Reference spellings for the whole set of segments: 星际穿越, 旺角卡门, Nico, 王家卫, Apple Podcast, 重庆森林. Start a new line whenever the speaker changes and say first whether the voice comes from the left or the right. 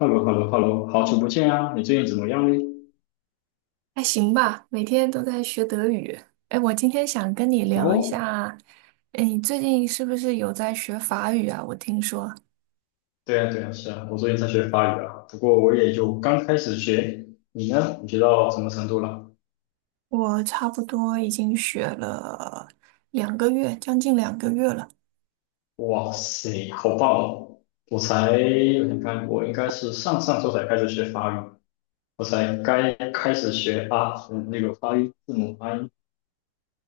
left: 哈喽哈喽哈喽，好久不见啊！你最近怎么样呢？
right: 还行吧，每天都在学德语。哎，我今天想跟你聊一
left: 哦，
right: 下，哎，你最近是不是有在学法语啊？我听说
left: 对啊，对啊，是啊，我最近在学法语啊，不过我也就刚开始学。你呢？你学到什么程度了？
right: 我差不多已经学了两个月，将近2个月了。
left: 哇塞，好棒哦！我才，我想看，我应该是上上周才开始学法语，我才该开始学啊。嗯那个发音字母发音。然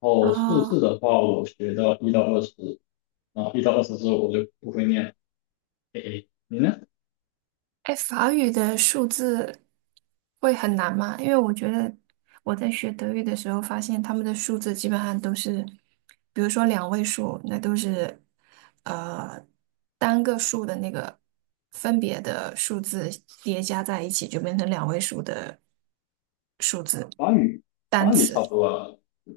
left: 后数字
right: 啊。
left: 的话，我学到一到二十，然后一到二十之后我就不会念了。诶诶，你呢？
right: 哎，法语的数字会很难吗？因为我觉得我在学德语的时候，发现他们的数字基本上都是，比如说两位数，那都是呃单个数的那个分别的数字叠加在一起，就变成两位数的数字
left: 法语，
right: 单
left: 法语
right: 词。
left: 差不多啊。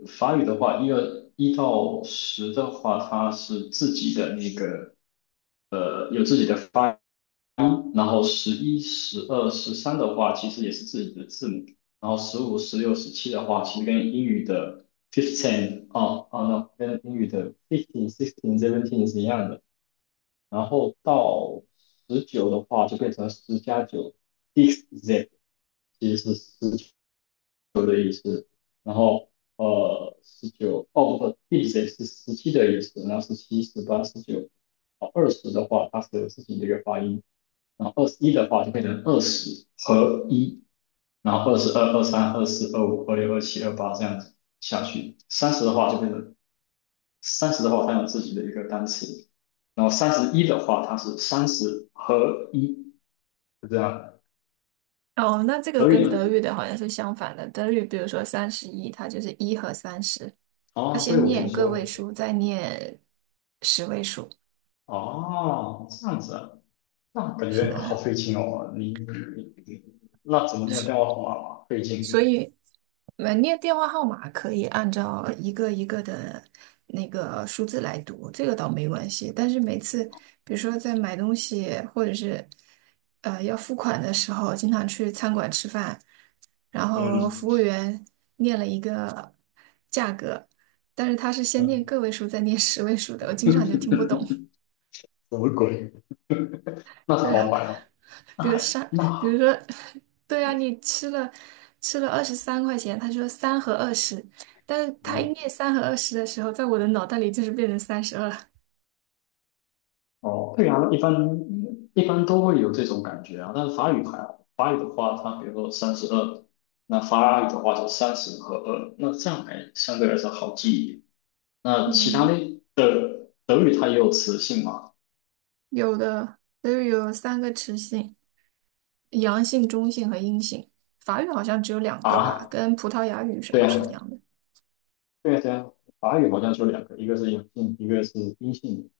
left: 法语的话，一到十的话，它是自己的那个，有自己的发音，然后十一、十二、十三的话，其实也是自己的字母，然后十五、十六、十七的话，其实跟英语的 fifteen 啊啊那跟英语的 fifteen、sixteen、seventeen 是一样的。然后到十九的话，就变成十加九 s i x z，其实是十。九的意思，然后十九，哦不，第十是十七的意思，然后十七、十八、十九，二十的话它是自己的一个发音，然后二十一的话就变成二十和一，然后二十二、二三、二四、二五、二六、二七、二八这样子下去，三十的话它有自己的一个单词，然后三十一的话它是三十和一，就这样。
right: 哦，那这个
left: 德以
right: 跟
left: 呢？
right: 德语的好像是相反的。德语比如说31，它就是一和三十，它
left: 哦，这
right: 先
left: 个我听
right: 念个
left: 说
right: 位
left: 了。
right: 数，再念十位数。
left: 哦，这样子啊。那感
right: 是
left: 觉好
right: 的，
left: 费劲哦，你那怎么没有电话号码嘛？费
right: 所
left: 劲，
right: 以门店电话号码可以按照一个一个的那个数字来读，这个倒没关系。但是每次，比如说在买东西或者是要付款的时候，经常去餐馆吃饭，然后服
left: 嗯，
right: 务员念了一个价格，但是他是先念个位数再念十位数的，我经常就
left: 嗯
right: 听不懂。
left: 什么鬼？那 是
right: 对
left: 好
right: 啊，
left: 烦哦，那
right: 比如
left: 还
right: 上，比如
left: 那
right: 说，对啊，你吃了23块钱，他说三和二十，但是他一
left: 嗯
right: 念三和二十的时候，在我的脑袋里就是变成32了。
left: 哦，对啊，一般都会有这种感觉啊，但是法语还好，法语的话，它比如说三十二，那法语的话是三十和二，那这样还相对来说好记一点。那其他
right: 嗯，
left: 的德语它也有词性吗？
right: 有的，都有3个词性，阳性、中性和阴性。法语好像只有两个吧，
left: 啊，
right: 跟葡萄牙语什
left: 对
right: 么是一
left: 啊，
right: 样的。
left: 对啊对啊，法语好像就两个，一个是阳性，一个是阴性，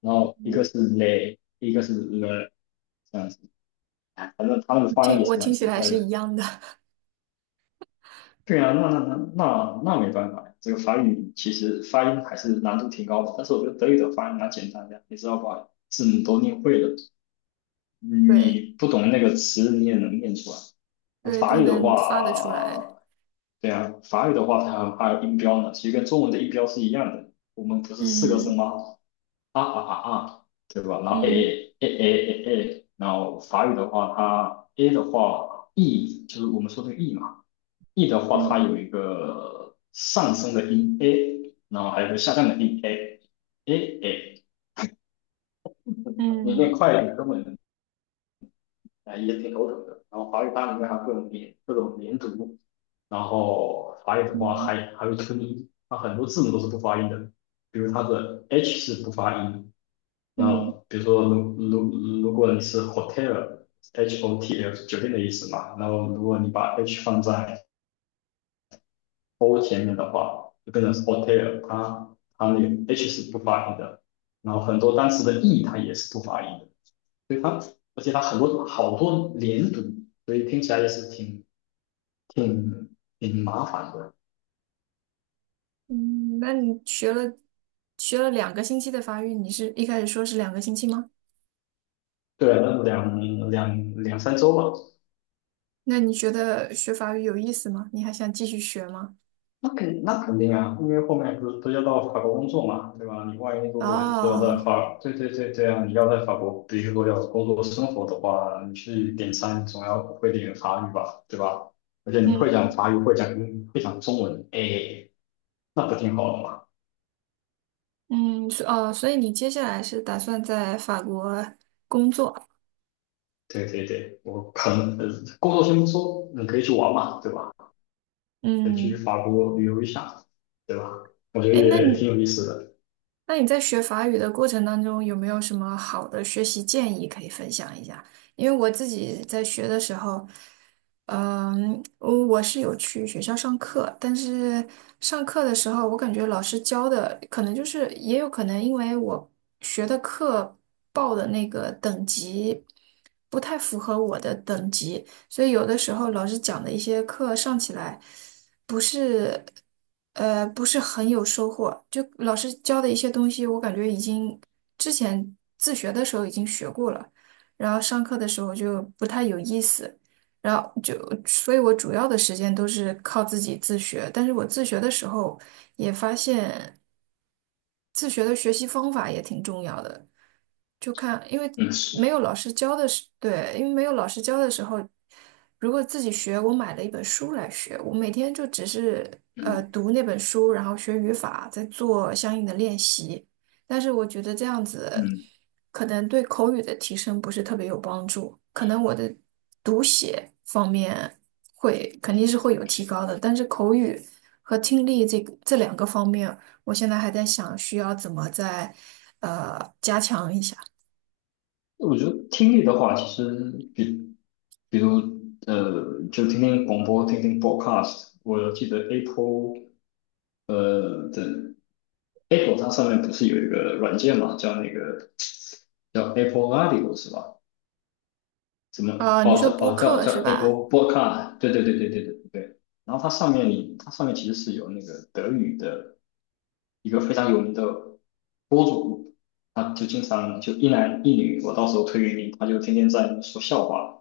left: 然后一个是 le，一个是 le，这样子。哎反正他们的发音也
right: 我
left: 是蛮
right: 听起
left: 奇
right: 来
left: 怪
right: 是一
left: 的。
right: 样的，
left: 对啊，那没办法呀，这个法语其实发音还是难度挺高的，但是我觉得德语的发音蛮简单的，你只要把字母都念会了，
right: 对
left: 你不懂那个词你也能念出来。
right: 对，
left: 法
right: 都
left: 语的
right: 能发得出来。
left: 话，对啊，法语的话它还有音标呢，其实跟中文的音标是一样的。我们不是四个声吗？啊啊啊啊，对吧？然后
right: 嗯
left: A A A A A A，然后法语的话，它 A 的话，E 就是我们说的 E 嘛，E 的话，它
right: 嗯
left: 有一个上升的音 A，然后还有一个下降的音 A A A，你念
right: 嗯
left: 快一点根本啊也挺头疼的。然后法语它里面还有各种连读，然后法语的话
right: 嗯嗯。
left: 还有吞音，它很多字母都是不发音的。比如它的 H 是不发音，
right: 嗯
left: 那
right: 嗯
left: 比如说如果你是 hotel，H O T L 是酒店的意思嘛，然后如果你把 H 放在 O 前面的话，就变成是 hotel，它那个 H 是不发音的，然后很多单词的 E 它也是不发音的，所以它而且它很多好多连读，所以听起来也是挺麻烦的。
right: 嗯，那你学了两个星期的法语，你是一开始说是两个星期吗？
left: 对啊，那两两两三周吧。
right: 那你觉得学法语有意思吗？你还想继续学吗？
left: 那肯那肯定啊，因为后面不是都要到法国工作嘛，对吧？你万一如果是要在
right: 哦，
left: 法，对对对对啊，这样你要在法国，比如说要工作生活的话，你去点餐总要会点法语吧，对吧？而且你会
right: 嗯
left: 讲法语，会讲中文，哎，那不挺好的吗？
right: 嗯，所以你接下来是打算在法国，
left: 对对对，我可能工作先不说，你可以去玩嘛，对吧？可以去
right: 嗯，
left: 法国旅游一下，对吧？我觉得
right: 哎，
left: 也挺有意思的。
right: 那你在学法语的过程当中，有没有什么好的学习建议可以分享一下？因为我自己在学的时候，嗯，我是有去学校上课，但是上课的时候，我感觉老师教的可能就是，也有可能因为我学的课报的那个等级不太符合我的等级，所以有的时候老师讲的一些课上起来。不是，不是很有收获。就老师教的一些东西，我感觉已经之前自学的时候已经学过了，然后上课的时候就不太有意思，然后就，所以我主要的时间都是靠自己自学。但是我自学的时候也发现，自学的学习方法也挺重要的。就看，因为
left: 嗯，
right: 没
left: 是，
right: 有老师教的时，对，因为没有老师教的时候，如果自己学，我买了一本书来学，我每天就只是
left: 嗯
right: 读那本书，然后学语法，再做相应的练习。但是我觉得这样子
left: 嗯。
right: 可能对口语的提升不是特别有帮助，可能我的读写方面会肯定是会有提高的，但是口语和听力这个这两个方面，我现在还在想需要怎么再加强一下。
left: 我觉得听力的话，其实比如，就听听广播，听听 podcast a。我记得 呃的 Apple 它上面不是有一个软件嘛，叫那个叫 Apple Audio 是吧？怎么
right: 啊，你
left: 哦
right: 说
left: 叫
right: 播
left: 哦叫
right: 客
left: 叫
right: 是吧？
left: Apple Podcast？对对对对对对对。然后它上面其实是有那个德语的一个非常有名的播主，他就经常就一男一女，我到时候推给你，他就天天在说笑话。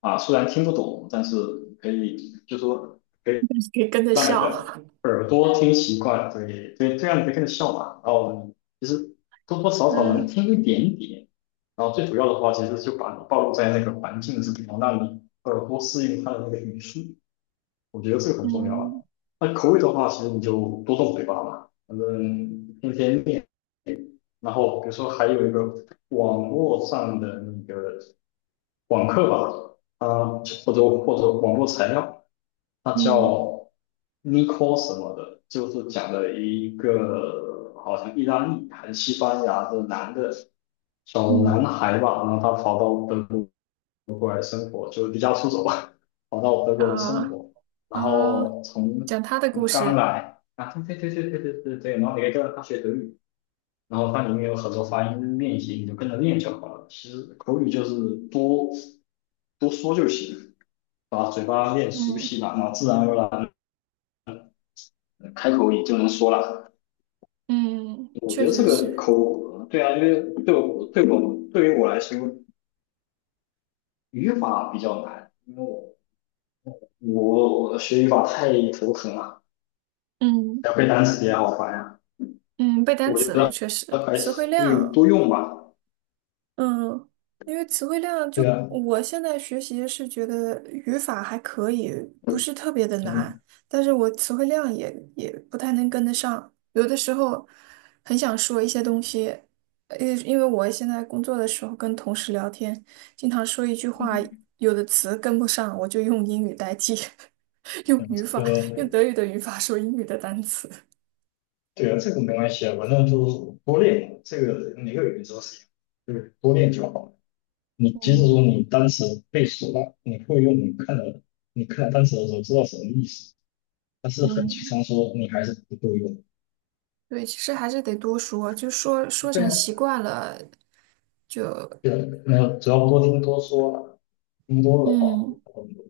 left: 啊，虽然听不懂，但是可 以
right: 你可以跟着
left: 让你
right: 笑。
left: 的耳朵听习惯，对对，这样你可以跟着笑嘛。然后其实多多少少能
right: 嗯
left: 听一点点，然后最主要的话，其实就把你暴露在那个环境是之中，让你耳朵适应它的那个语速，我觉得这个很重要啊。
right: 嗯
left: 那口语的话，其实你就多动嘴巴嘛，反正天天练。然后比如说还有一个网络上的那个网课吧，啊，或者网络材料。他
right: 嗯
left: 叫 Nico 什么的，就是讲的一个好像意大利还是西班牙的男的小男
right: 嗯，
left: 孩吧，然后他跑到德国过来生活，就离家出走吧，跑到德国来生
right: 啊
left: 活，然
right: 啊，
left: 后从
right: 讲他的故
left: 从刚
right: 事。
left: 来啊，对对对对对对对对，然后你可以跟着他学德语，然后它里面有很多发音练习，你就跟着练就好了。其实口语就是多多说就行，把嘴巴练熟
right: 嗯
left: 悉了，然后自然而然。开口也就能说了。
right: 嗯，
left: 我
right: 确
left: 觉得这
right: 实
left: 个
right: 是。
left: 口呃对啊，因为对我对我对于我来说，语法比较难，因为我学语法太头疼了，
right: 嗯
left: 要背单词也好烦呀、啊
right: 嗯，背单
left: 我觉
right: 词也
left: 得
right: 确实，
left: 还
right: 词汇
left: 是
right: 量
left: 多用吧。
right: 嗯，因为词汇量就
left: 对啊，
right: 我现在学习是觉得语法还可以，不
left: 嗯
right: 是特别的难，
left: 嗯
right: 但是我词汇量也不太能跟得上，有的时候很想说一些东西，因为我现在工作的时候跟同事聊天，经常说一句话，
left: 嗯，
right: 有的词跟不上，我就用英语代替，用
left: 这
right: 语法，用
left: 个
right: 德语的语法说英语的单词。
left: 对啊，这个没关系啊，反正就是多练嘛，这个每个语言都是一样，就是多练就好了。你即使
right: 嗯
left: 说你单词背熟了，你会用，你看了单词的时候知道什么意思。但是很提
right: 嗯，
left: 倡说你还是不够用，
right: 对，其实还是得多说，就说说
left: 对
right: 成
left: 啊，
right: 习惯了。就。
left: 对，没有，主要多听多说了，听多了话会
right: 嗯
left: 好很多。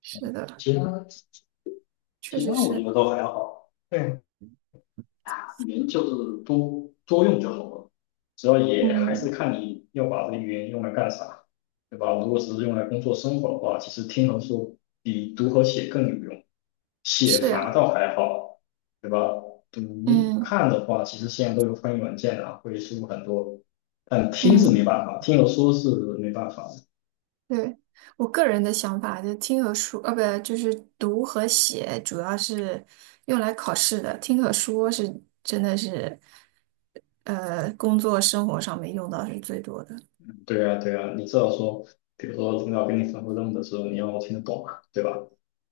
right: 是的，
left: 其他
right: 确
left: 其
right: 实
left: 他我
right: 是，
left: 觉得都还好，对，语言就是多多用就好了，主要也还
right: 嗯
left: 是看你要把这个语言用来干啥，对吧？如果只是用来工作生活的话，其实听和说比读和写更有用。写
right: 是
left: 法
right: 呀，
left: 倒还好，对吧？读
right: 嗯
left: 看的话，其实现在都有翻译软件啊，会舒服很多。但听是没
right: 嗯
left: 办法，听和说是没办法的。
right: 对，我个人的想法，就听和说，呃，不，就是读和写，主要是用来考试的，听和说是真的是，呃，工作生活上面用到是最多的。
left: 对啊，对啊，你至少说，比如说领导给你吩咐任务的时候，你要听得懂啊，对吧？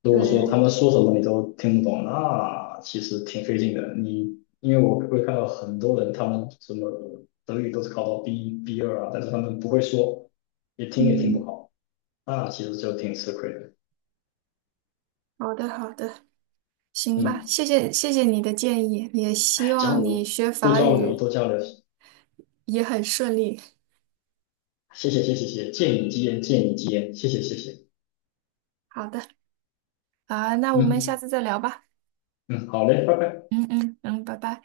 left: 如果说他
right: 对，
left: 们说什么你都听不懂，那其实挺费劲的。因为我会看到很多人，他们什么德语都是考到 B 二啊，但是他们不会说，也听不
right: 嗯，
left: 好，那其实就挺吃亏的。
right: 好的，好的，行吧，
left: 嗯。
right: 谢谢，谢谢你的建议，也希
left: 交
right: 望你
left: 流，
right: 学
left: 多
right: 法
left: 交流，
right: 语
left: 多交流。
right: 也很顺利。
left: 谢谢，谢谢，谢谢，见你吉言，见你吉言，谢谢，谢谢。
right: 好的，啊，那我们下
left: 嗯
right: 次再聊吧。
left: 嗯，好嘞，拜拜。
right: 嗯嗯嗯，拜拜。